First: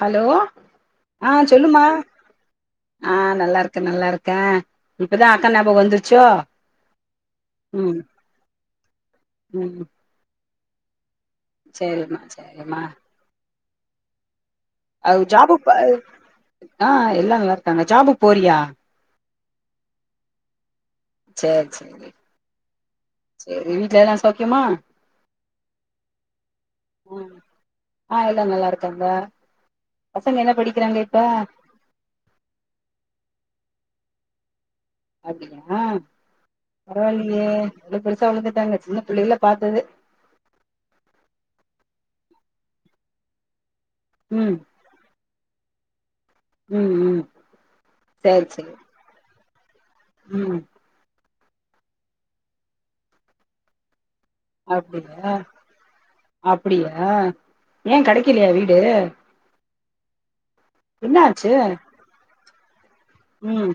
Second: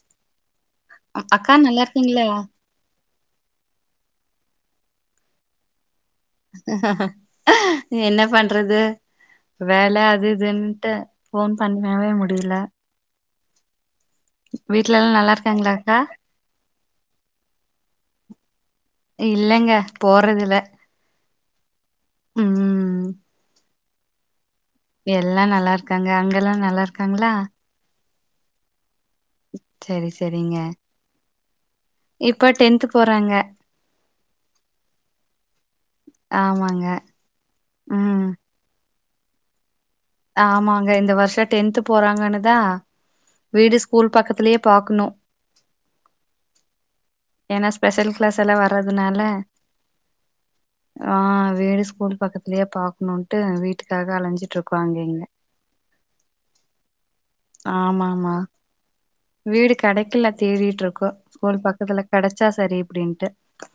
Hello அ ஆஹ் அக்கா நல்லா சொல்லுமா இருக்கீங்களா ஆஹ் நல்லா இருக்க நல்லா இருக்கே இப்பதா அக்கா ஞாபோ வந்து என்ன பண்றது ம் வேலை அது இதுன் த ஃபோன் பண்ணவே சேரிம்மா முடியல சேரிம்மா வீட்ல எல்லாம் நல்லா இருக்காங்களா அத்த ஆஹ் எல்லாம் நல்லா இருக்காங்க ஜாபு போறியா இல்லங்க போறதுல செரி செரி செரி செரி நா ச எல்லாம் நல்லா இருக்காங்க அங்கெல்லாம் நல்லா இருக்காங்களா ஆஹ் எல்ல நல்லா இருக் சரி சரிங்க இப்ப இப்ப டென்த் போறாங்க அப்டியா ஆஹ் ஆமாங்க பரவாயில்லையே எல்ல ம் பெருசா வழுந்துட்டாங்க சின்ன புள்ளேல்ல பாார்த்தது ஆமாங்க இந்த வருஷம் டென்த் போறாங்கன்னுதா வீடு ஸ்கூல் ம் பக்கத்தலயே பாக்கணும் ம் ம் ஏனா ஸ்பெஷல் கிளாஸ் எல்லாம் வர்றதுனால உம் ஆ வீடு ஸ்கூல் பக்கத்திலேயே பாக்கணும்ட்டு வீட்டுக்காக அலைஞ்ச அப்டியா அப்டியா ஏன் ஆமாமா கிடைக்கலையா வீடு வீடு கிடைக்கல தேடிட்டு இருக்கோம் என்ன ஆச்சு ஸ்கூல் பக்கத்துல கிடைச்ச சா சரி அப்டின்ட்டு ம்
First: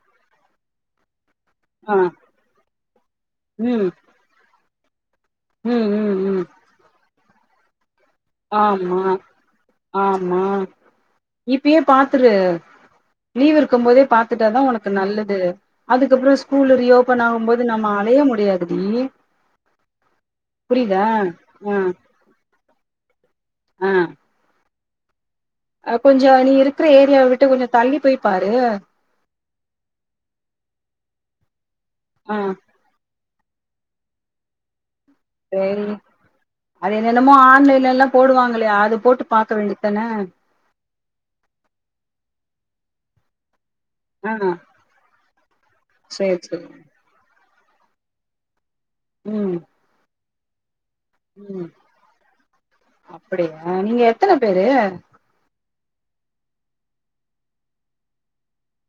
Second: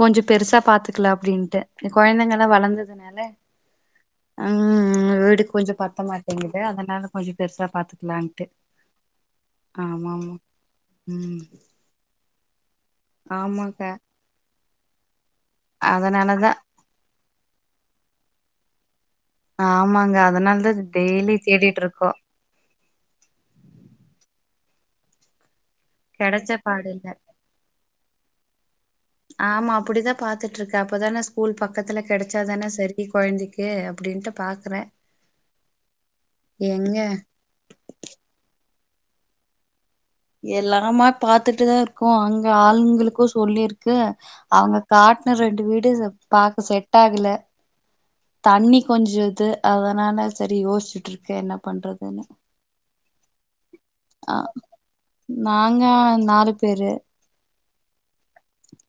கொஞ்சம் பெருசா பாத்துக்கல அப்டின் டு ஆ கொழந்தைங்க எல்லா வளர்ந்ததுனால ம். உம் வீடு கொஞ்சம் ம். பத்த ம். ம். மாட்டேங்குது அதனால கொஞ்சம் பெருசா பாத்து ஆமா ஆமாமா ஆமா ம் இப்பயே பாத்து ரு லீவ் ஆமாங்க இருக்கும் போதே பாத்துட்டா தான் உனக்கு நல்ல து அதுக்கப்புறோ அதனாலதா ஸ்கூலு ரீயோபன் ஆகும்போது அது நம்ம அலைய முடியாதுடி ஆமாங்க அதனால தா புரியுதா? டெய்லி தேடிட்ருக்கோ அ அ கொஞ்சோ நீ கெடச்ச இருக்குற பாடில்ல ஏரியாவ விட்டு கொஞ்சோ தள்ளி போய் பாரு ஆமா அப்படிதா பாத்துட்ருக்கே அப்பதானா ஸ்கூல் பக் க்கத்துல ஆ கெடச்சா தானே செரி கொழந்தைக் ஓகே அப்டின்ட்டு பாக்குறே செரி அது எங்க என்னென்னமோ ஆன்லைன்ல லா போடுவாங்களே அது போட்டு பாக்க வேண்டி எல்லாமோ பாத்துட்டு தா ருக்குகோ அங் ஆள்ன்களுக்கு சொல்லிருக் கு ஆ அவுங்க காட் ன் ரெண் வீடு ச சரி, சரி. பாக்க செட் ஆகல தண்ணி கொஞ்சு இது அதனால செரி யோசிச்சுட் உம் அப்படியா நீங்க எத்தன பேரு ந ங்க நாலு பேரு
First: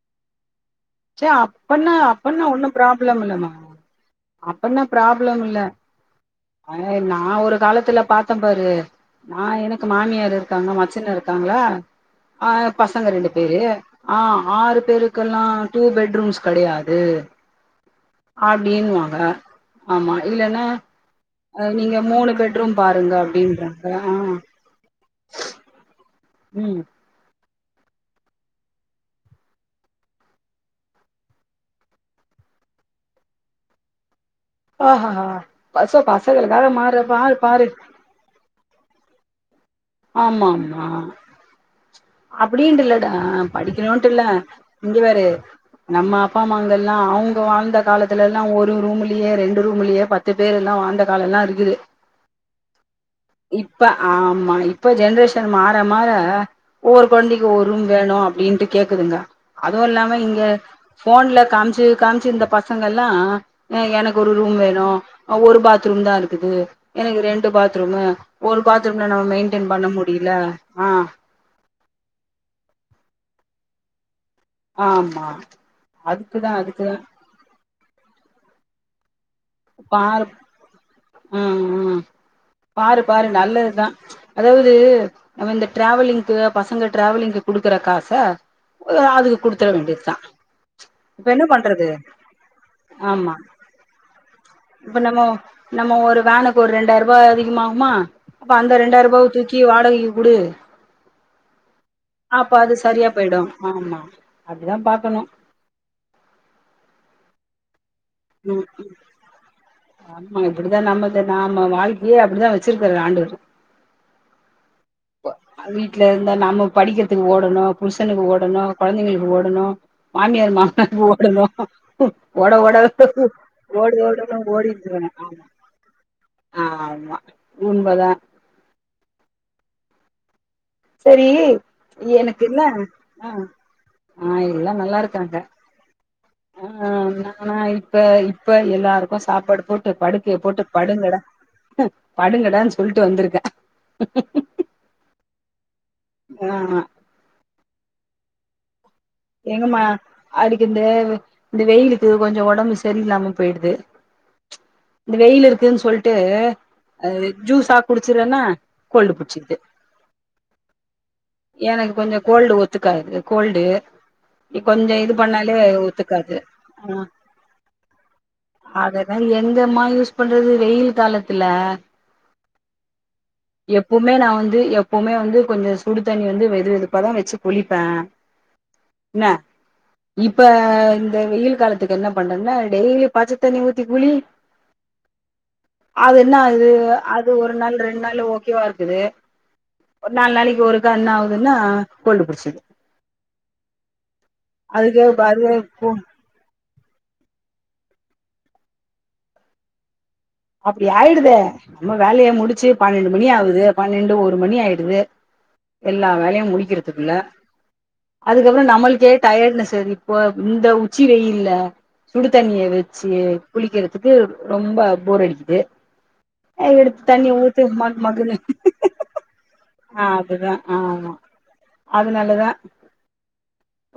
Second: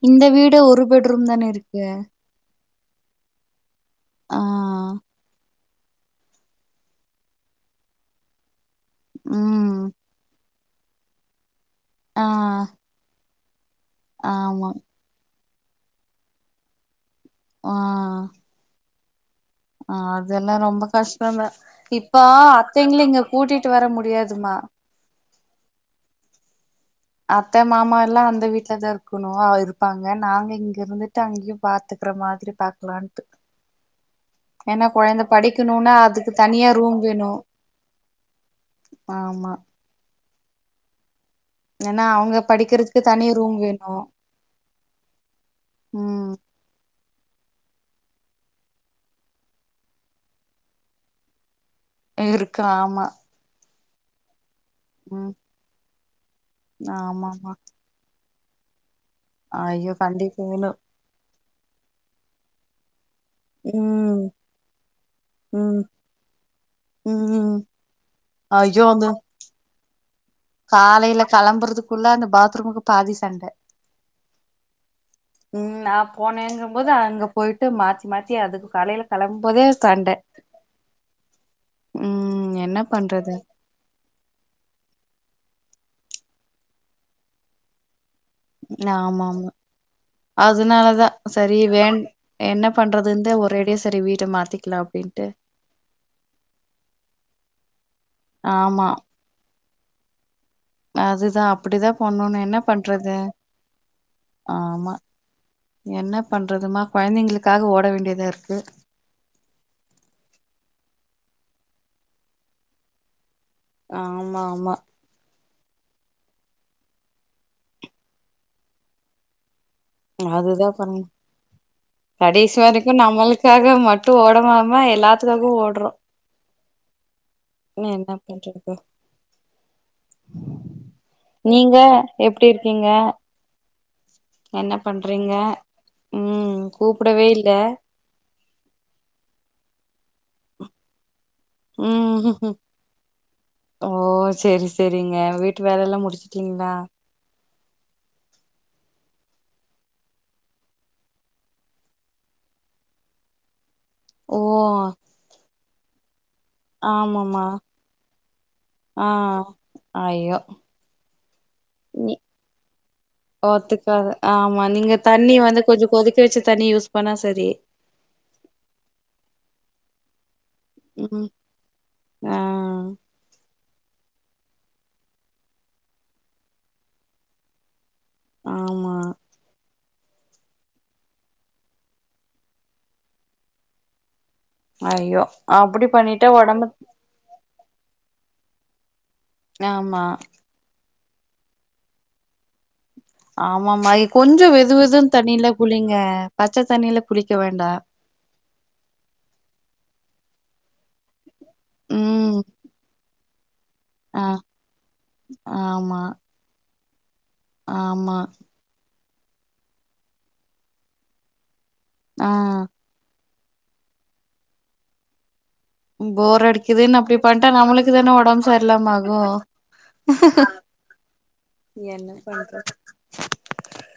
இந்த வீடு ஒரு பெட்ரூம் தானே இருக்கு அப்பன்னா அப்பன்னா ஒன்னும் ப்ராப்ளம் இல்லமா ஆ அப்பனா ப்ராப்ளம்மில்ல அ நா ஒரு காலத்துல பாத்தே பாரு நா ம் எனக்கு மாமியார் இருக் க்காங்கா மச்சின இருக்காங்ளா ஆ பசங்க ரெண்டு பே சேரி ஆ ஆமா ஆறு பேருக்கெல்லா டூ பெட்ரூம்ஸ் கடையாது ஆஹ ஆ [unintelligible] அதெல்லாம் ரொம்ப கஷ்டஙக அஹ் நீங்க இப்ப மூணு பெட்ரூம் அத்தைங்கள பாருங்க இங்க கூட்டிட்டு வர அப்டின்றாங்க ஆ முடியாதுமா ம் அத்தை மாமா எல்லாம் அந்த வீட்டுலதா இருக்கணு இருப்பாங்க நாங்க இங்க இருந்துட்டு அங்கேயும் பாத்துக்கற மாதிரி பாக்கலான்ட்டு ஏன்னா ஆஹ்ஹ ஆஹ கொழந்த படிக்கணுன்னா பசோ அதுக்கு பசஙகல கார தனியா மற ரூம் ப வேணு பாரு [unintelligible] ஆமா ஆமாம்மா ஏன்னா அவங்க அப்படின்னுட்டு படிக்கிறதுக்கு இல்லடா தனி ரூம் வேணு படிக்கணும்ட்டு இல்ல இங்க பாரு நம்ம ம் அப்பா அம்மாங்லாம் அவங்க வாழ்ந்த காலத்துல எல்லாம் ஒரு ரூம்லயே ரெண்டு ரூம்லயே பத்து பேரெல்லாம் வாழ்ந்த காலமெலாம் இருக்குது இருக்கு ஆமா இப்ப ஆமா இப்ப ம் ஜென்ரேஷன் மாற மாற ஒவ்வொரு கொழந்தைக்கு ஆமாமா ஒரு ரூம் வேணும் வீண்ட்டு கேக் சொல்லுங்க அதுவும் ஐயோ இல்லாம இங்க கண்டிப்பா வேணு போன்ல காமிச்சு காமிச்சு இந்த பசங்கள்ளா எனக்கு ம் ஒரு ரூம் வேணும் ஒரு ம் பாத்ரூம் தான் இருக்குது எனக்கு ரெண்டு ம் பாத்ரூம் ஒரு ஐயோ அந்த பாத்ரூம்ல நம்ம மெயின்டெண் பண்ண முடிய காலையில கிளம்புறதுக் ள்ளா அந்த பாத்ரூமுக்கு பாதி சண்டை ஆமா ம் நான் அதுக்குதா போனேங்கும்போது அதுக்குதா அங்க போயிட்டு மாத்தி மாத்தி அதுக்கு காலைல பாரு ம் ம் என்ன பாரு பாரு பண்றது நல்லதுதான் அதாவது ந இந்த டிராவலிங்கு பசங்க டிராவலிங்க்கு குடுக்குற காச ஆமா அதுக்கு ஆமா குடுத்துற வேண்டியதுதா அதனாலதா இப்ப என்ன சரி பண்றது வேண் என்ன ஆமா பண்றதுந்த ஒரேடியே சரி வீட்ட மாத்தி இப்ப நம்மோ நம்ம ஒரு வேனுக்கு ஒரு ரெண்டாயிரம் ரூபாய் அதிகமாகுமா அப்ப அந்த ரெண்டாயிரம் ரூபாவ தூக் க்கி வாடகைக்கு குடு அதுதான் அப்படிதான் பண்ணணும் அப்ப என்ன அது சரியா பண்றது போயிடும் ஆமா அப்டிதா ஆமா பாக்கணு என்ன பண்றதுமா கொழந்தைங்களுக்காக ஓட் வேதாருக்கு ம் ஆமா இப்படித்தான் நம்மத நாம வாழ்க்கையே அப்டிதான் வச்சிருக்காரு ஆண்டவர் ஆமா ஆமா வீட்ல இருந்தா நாம்ம படிக்கிறதுக்கு ஓடணும் புருஷனுக்கு ஓடணும் கொழந்தைங்களுக்கு ஓடணும் மாமியார் அதுதா பண்ணு மாமனார்க்கு ஓடணும் ஓட கடைசி ஓட வரைக்கு நம்மளுக்காக ஓடி மட்டு ஓடணும் ஓடி ஓடாம எல்லாத்துக்காகவு ஓடறோ ஆமா ஏ உண்மதா என்ன பண்றது சரி நீங்க எனக்கு எப்டி இன்ன இருக்கீங்க ஆஹ் ஆஹ் எல்லா என்ன பண்றீங்க நல்லாருக்காங்க ம் ஆஹ் கூப்டவே இல்ல நானா இப்ப இப்ப எல்லாருக்கு சாப்பாடு போட் ட்டு படுக்கய போட்டு படுங்கடா உம் படுங்கடான்னு சொல்ட்டு வந்திருக்கே ஓ செரி செரிங்க வீட்டு வேல எல்லா முடிச் சிட்டிங்ளா ஆமா எங்கமா அடிக்கு இந்து இந்த வெயிலுக்கு கொஞ்ச ஒடம்பு சரியில்லாம போயிடுது ஓ இந்த வெயில் இருக்குன் சொல்ட் ட்டு அ ஆமாமா ஜூஸா குடிச்சுறன்னா ஆ கோல்டு புட்சிக்து ஐயோ எனக்கு நீ கொஞ்சம் கோல்டு ஒத்துக்காது கோல்டு ஒத்துக்காது ஆமா நீங்க கொஞ்சோ இது தண்ணி பண்ணாலே வந்து கொஞ்சம் கொதிக்க ஒத்துக்காது வச்ச தண்ணி யூஸ் ஆ பண்ணா சரி எங்க மா யூஸ் பண் றது வெயில் ம் காலத்துல ஆ எப்பவுமே நா வந்து வந்து எப்பவுமே வந்து கொஞ்ச சுடு தண்ணி வந்து வெது வெதுப்பாதா வச்சு குளிப்பேன் ஆமா என்ன இப்ப இந்த வெயில் காலத்துக்கு என்ன பண்ணன்னு டெய்லி பச்சத்தண்ணி ஊத்தி குளி ஐயோ அப்படி அது பண்ணிட்டா என்ன ஒடம்பு ஆகுது அது ஒரு நாள் ரெண்டு நாள்ல ஓகேவா இருக்குது ஆமா தா என்னாவதுனா கோல்டு புடிச்சிது ஆம் ஆமாமா ஏ கொஞ்சம் வெதுவெதுன் அது தண்ணில குளிங்க பச் பச்ச தண்ணில குளிக்க வேண்டா அப்டி ஆயிடுதே நம்ம வேலைய ம் முடிச்சு பண்ணன்டு மணி ஆவுது பன்னெண்டு ஆ ஒரு மணி ஆயிடுது ஆமா எல்லா வேலையு முடிக்கிற துக்குள்ள ஆமா அதுக்கப்றோ நம்மள் கே டயட்னஸ் வேற இப்ப இந்த உச்சி வெயில்ல சுடு ஆ தண்ணிய வச்சி குளிக்கிறதுக்கு ரொம்ப போர் அடிக்குது போர் அடிக்குதுன்னு எடுத்து அப்டி தண்ணி பண்டா ஊத்து நம்ளுக்கு மக் தானே மக்குன்னு உடம்பு சரிலாம ஆகு, ஆ அதுதா ஆமா என்ன அதனாலதா பண்றது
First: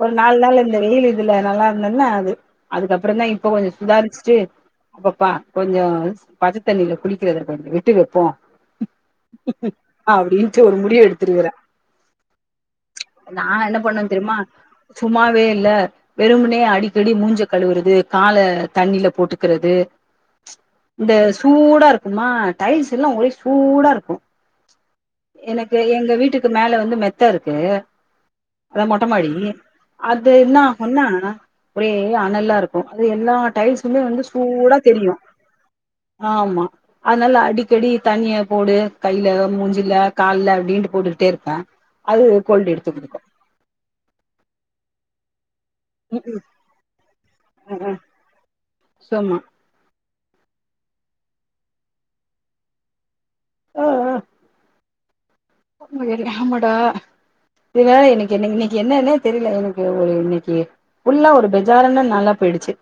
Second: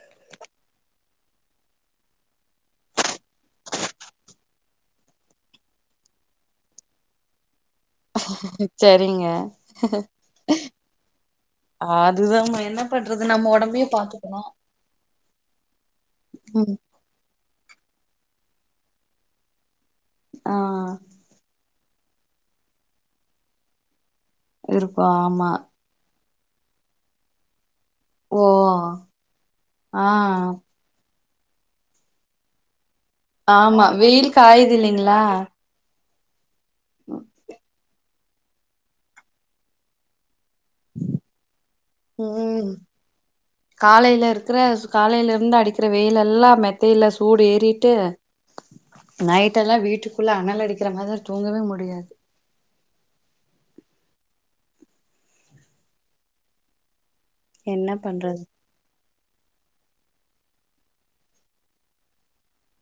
ஒரு நாலு நாள் இந்த வெயில் இதுல நல்லா இருந்தேன்னா அது அதுக்கப்றோ தா இப்போ கொஞ்சோ சுதாரிச்சுட்டு அப்பப்பா கொஞ்சோ ஒன்ஸ் பச்ச தண்ணியில குளிக்கிறது வந்து ட்டுக்கு வெப்போ சரிங்க அப்டின்ட்டு ஒரு முடிவு எடுத்துருக்குற அதுதான்மா என்ன பண்றது நா நம்ம என்ன ஒடம்பையு பண்ணுவ தெரியுமா பாத்துக்கணு சும்மாவே இல்ல வெறும்முன்னே ம் அடிக்கடி மூஞ்ச கழுவுறது கால தண்ணில போட்டுக்குறது ஆ சூடா இருக்குமா டைல்ஸ் எல்லா ஒரே சூடா இருக்கு. இருக்கு ஆமா எனக்கு எங்க வீட்டுக் க்கு மேல வந்து மெத்த இருக்கு ஓ அதா மொட்டமாடி ஆ அது என்னாகுன்னா ஒரே அனல்லா இருக்கும் அது எல்லா ஆமா டைல்ஸூமே வந்து வெயில் காயுது சூடா தெரியு இல்லைங்களா ஆமா அனல் அடிக்கடி தண்ணிய போடு கையில, மூஞ்சில, கால்ல அப்டின்ட்டு போட்டுக்கிட்டே இருப்பே அது கோல்டு உம் எடுத்து குடுக்கு காலையில இருக்குற ஸ் காலையில இருந்து அடிக்கிற வெயில் ம்ஹும். எல்லா மெத்தையில சூடு அ ஆ ஏறிட்டு சும்மா நைட் எல்லா வீட் ட்டுக்குள்ள அனல் அடிக்கிற மாதிரி தூங்கவே முடியாது ஆஹ் ஆஹ் உன்மையிலே ஆமாடா என்ன இதுனால எனக்கு பண்றது என்னங் இன்னைக்கி என்னனே தெரில எனக்கு ஒரு இன்னைக்கி ஃபுல்லா ஒரு பெஜாரன்ன நாளா போயிடுச்சு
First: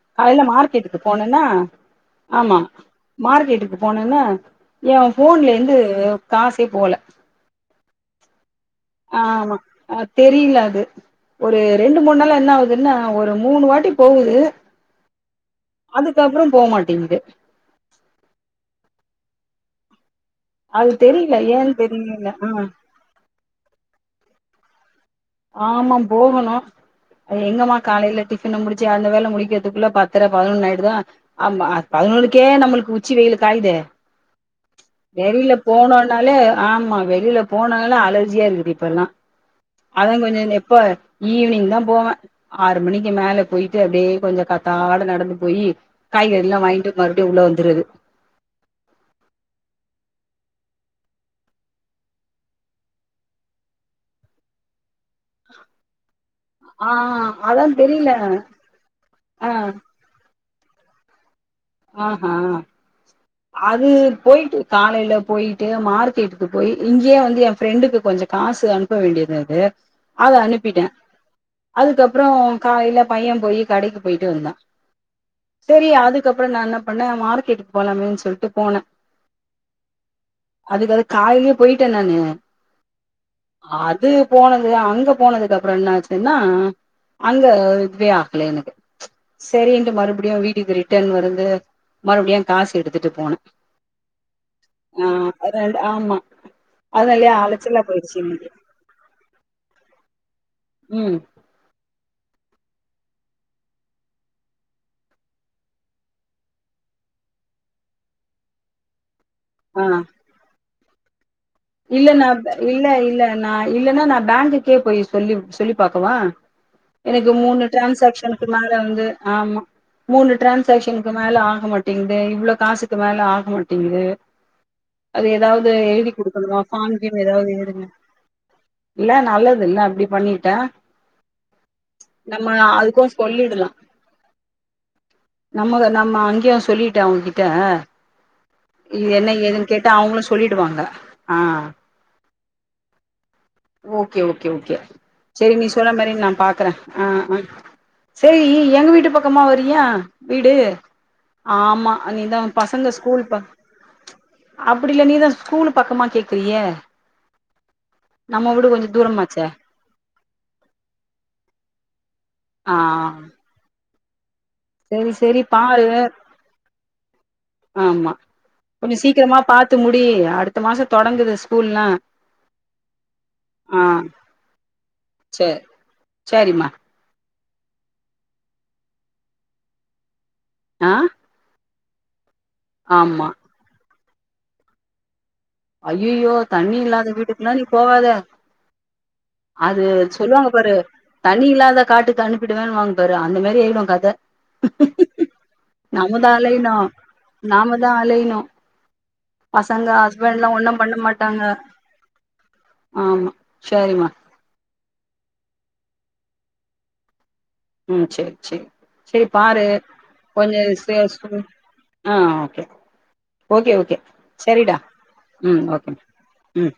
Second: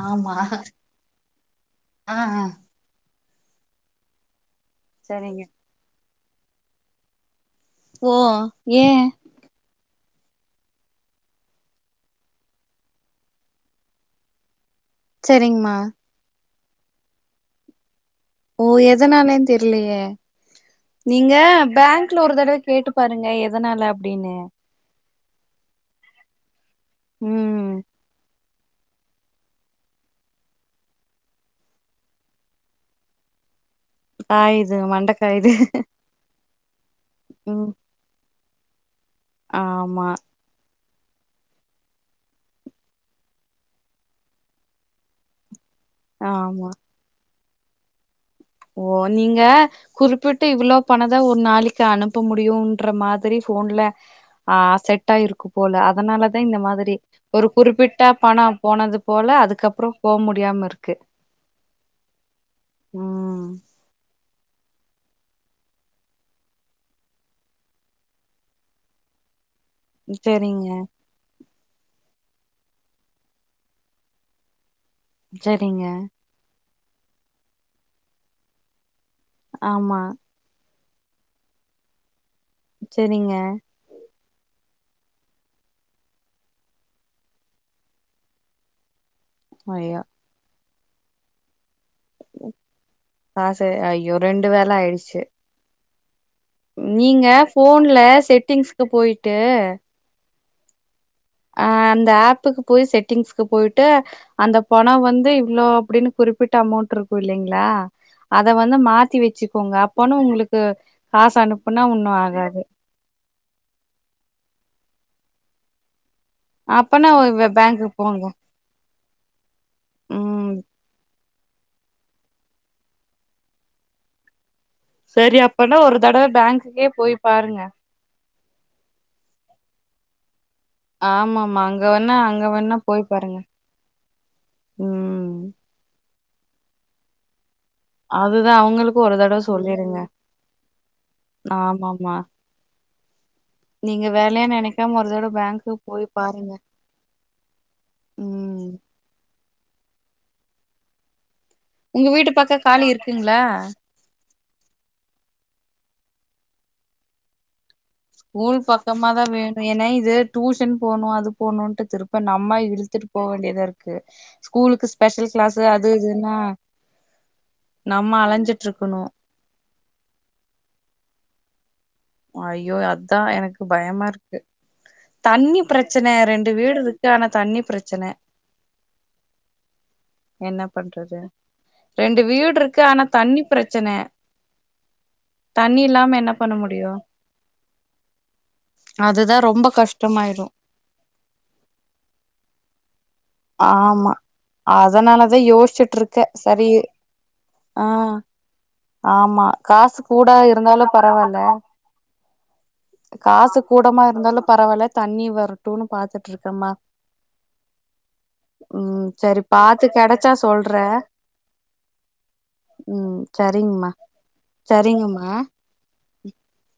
ஆமா காலைல மார்க்கெட்டுக்கு போனன்னா ஆ ஆமா மார்கெட்டுக்கு போனல்ல ஏன் சரிங்க ஃபோன்லேந்து காஸே போல ஓ ஏ ஆமா அஹ் தெரில அது ஒரு ரெண்டு மூணு நாளா என்ன ஆவுதுன்னா ஒரு மூணு வாட்டி போவுது சரிங்மா போமாட்டிங்து ஓ எதனாலேன் தெர்லயே அது நீங்க தெரியல ஏன்னு பேங்க்ல தெரியல ஒரு ஆ தடவ கேட்டு பாருங்க எ தனால அப்டின்னு ஆமாம் போகணு அது ம் எங்கமா காலையில டிஃப் பன்னா முடிச்சி அந்த வேலை முடிக்கிறதுக்குள்ள பத்திர பதினொன்னு ஆயுடுதா ஆமா பதினொன்னுக்கு நம்மளுக்கு உச்சி வெயில் காயுதே அ இது மண்ட வெளியில காயுது போனோனாலே ஆமா வெளியில ம் போனாலே அல ர்ஜியா இருக்குது இப்பெல்லா ஆமா அதா கொஞ்சோ இங்க எப்போ ஈவினிங் தா போவே ஆறு மணிக்கு மேல போயிட்டு அப்டே கொஞ்சோ காத்தால நடந்து போயி காய்கறில்லா ஆமா வாங்கிட்டு மறுபடியு உள்ள வந் [unintelligible] ஓ நீங்க குறிப்பிட்டு இவ்ளோ பணதா ஒரு நாளைக்கு அனுப்ப முடியும்ன்ற மாதிரி போன்ல ஆஹ் செட் ட்டாயிருக்குப்போல அதனாலதா இந்த ஆ மாதிரி ஒரு அதா குறிப்பிட்டா தெரியல பணோ போனது போல ஆ அதுக்கப்புறோ போக முடியாம இருக்கு க்கு அஹா அது போயிட்டு காலையில போயிட்டு மார்க்கெட்டுக்கு போய் இங்கேயே வந்து எ ஃப்ரெண்டுக்கு கொஞ்சோ காசு அனுப்ப வேண்டியது அது செரிங்க அதுக்கப்புறோ காயில பையே போய் கடைக்கு போயிட்டு வந்தா செரிங்க அப்புறே நா என்ன பண்ணே மார்கெட்டுக்கு போலாமே சொல்லிட்டு போனே ஆமா அதுக்கு அது காலையிலயே போயிட்டே நானு செரிங்க அது போன அங்க போனதுக்கு அப்புறோ என்னச்சுன்னா அங்க இதுவே ஆகல எனக்கு சரின்ட்டு ஐயோ மறுபடியு வீட்டுக்கு திரு ரிட்டன் வருது மறுபடியு காசு எடுத்துட்டு போனே காசு ஐயோ ரெண்டு வேல ஆயிடுச்சு ஆஹ் அத ஆமா நீங்க அதனாலயே அலைச்சலா ஃபோன்ல போயிடுச்சு செட்டிங்ஸ்க்கு போயிட்டு உம் அஹ் அந்த ஆப்புக்கு போய் செட்டிங்ஸ்க்கு போயிட்டு அந்த பணோ வந்து இவ்ளோ அப்டின்னு குறிப்பிட்டு அமௌண்ட்ருக்கு இல்லைங்களா அத வந்து மாத்தி வெச் சுக்கோங்க அப்பனா உங்களுக்கு க்கு காச அனுப் இல்லன்னா ப்பா இல்ல இல்ல நா இல்லன்னா நா பேங்க்குக்கே போயிர் சொல்லி சொல்லி பாக்கவா அப்பனா எனக்கு மூணு பேங்க்கு போங்க டிரான்செக்ஷனுக்கு மேல வந்து ஆமா மூணு ம் டிரான்செக்ஷனுக்கு மேல ஆக மாட்டேங்குது இவ்வளவு காசுக்கு மேல ஆக மாட்டேங்குது அது சரி ஏதாவது அப்பனா ஒரு தடவை [unintelligible] ஏதாவது எழுதுங்க இல்ல நல்லது இல்ல அப்படி பண்ணிட்டா ஆமாமா அங்க வேண்ணா அங்க நம்ம வேண்ணா போய் அதுக்கு பாருங்க சொல்லிடலா உம் யா சொல்லிட்டேன் அவங்க கிட் அவங்களுக்கு இத ஒரு என்ன தடவ ஏதுன்னு கேட்டா சொல்லிருங்க அவங்களும் சொல்லிடுவாங்க ஆமாமா நீங்க ஓகே வேலையா ஓகே ஓகே நெனைக்காம ஒரு தடவ சரி நீ பேங்க்கு சொன்ன போய் மாறி நான் பாருங்க பாக்குறேன் ஆஹ் ஆஹ் சரி ம் எங்க வீட்டு பக்கமா வறியா வீடு ஆமா உங்க வீட்டு பக்க நீதான் காலி பசங்க ஸ்கூல் இருக்குங்களா பா அப்படி இல்ல நீதான் ஸ்கூல் பக்கமா கேக்கிரியே ஸ்கூல் பக்கமா தான் வேணும் ஏன்னா இது டூஷன் போணும் அது போணும்ட்டு திருப்ப நம் சும்மா இழுத்துட்டு போவவேண்டியதா இருக்கு. க்கு சரி சரி பாரு நம்ம ஆமா அலைஞ்சிட்டு கொஞ்சம் இருக்கணு சீக்கிரமா பார்த்து முடி அடுத்த மாசம் தொடங்குது ஸ்கூல்னா ஐயோ அதான் எனக்கு பயமா இருக்கு செ தண்ணி பிரச்சனை ரெண்டு செரிம்மா வீடு இருக்கு ஆன தண்ணி பிரச்சனை என்ன ஆ பண்றது ரெண்டு வீடு இருக்கு ஆனா ஆமா தண்ணி பிரச்சனை தண்ணி இல்லாம என்ன பண்ண முடியும் அந்த வீட்டுக்குள்ள நீ போகாத அதுதா ரொம்ப அது கஷ்டமாயிடு சொல்லுவாங்க பாரு தண்ணி இல்லாத காட்டுக்கு அனுப்பிடுவேன்னு வாங்க பாரு அந்த மாரி ஆயிடு கத ஆமா அதனாலதா யோசிச்சுட்டு நாம இருக்கே தா சரி அலையணு நாம தா ஆஹ் அலையணு ஆமா பசங்க காசு போட் ட ஹஸ்பண்ட்லா ஒன்னு இருந்தாலும் பண்ண பரவால்ல மாட்டாங்க ஆமா காசு கூடமா சரிம்மா இருந்தாலும் பர பரவால்ல தண்ணி வரட்டுனு பாத்துட்டுருக்கமா ம் சேர் சேர் சேரி பாரு கெடச்சா சொல்றே கொஞ்சொ ஆ ஓகே ம் ஓகே சரிங்ம்மா ஓகே செரிடா சரிங்கம்மா ம் ஓகே ம்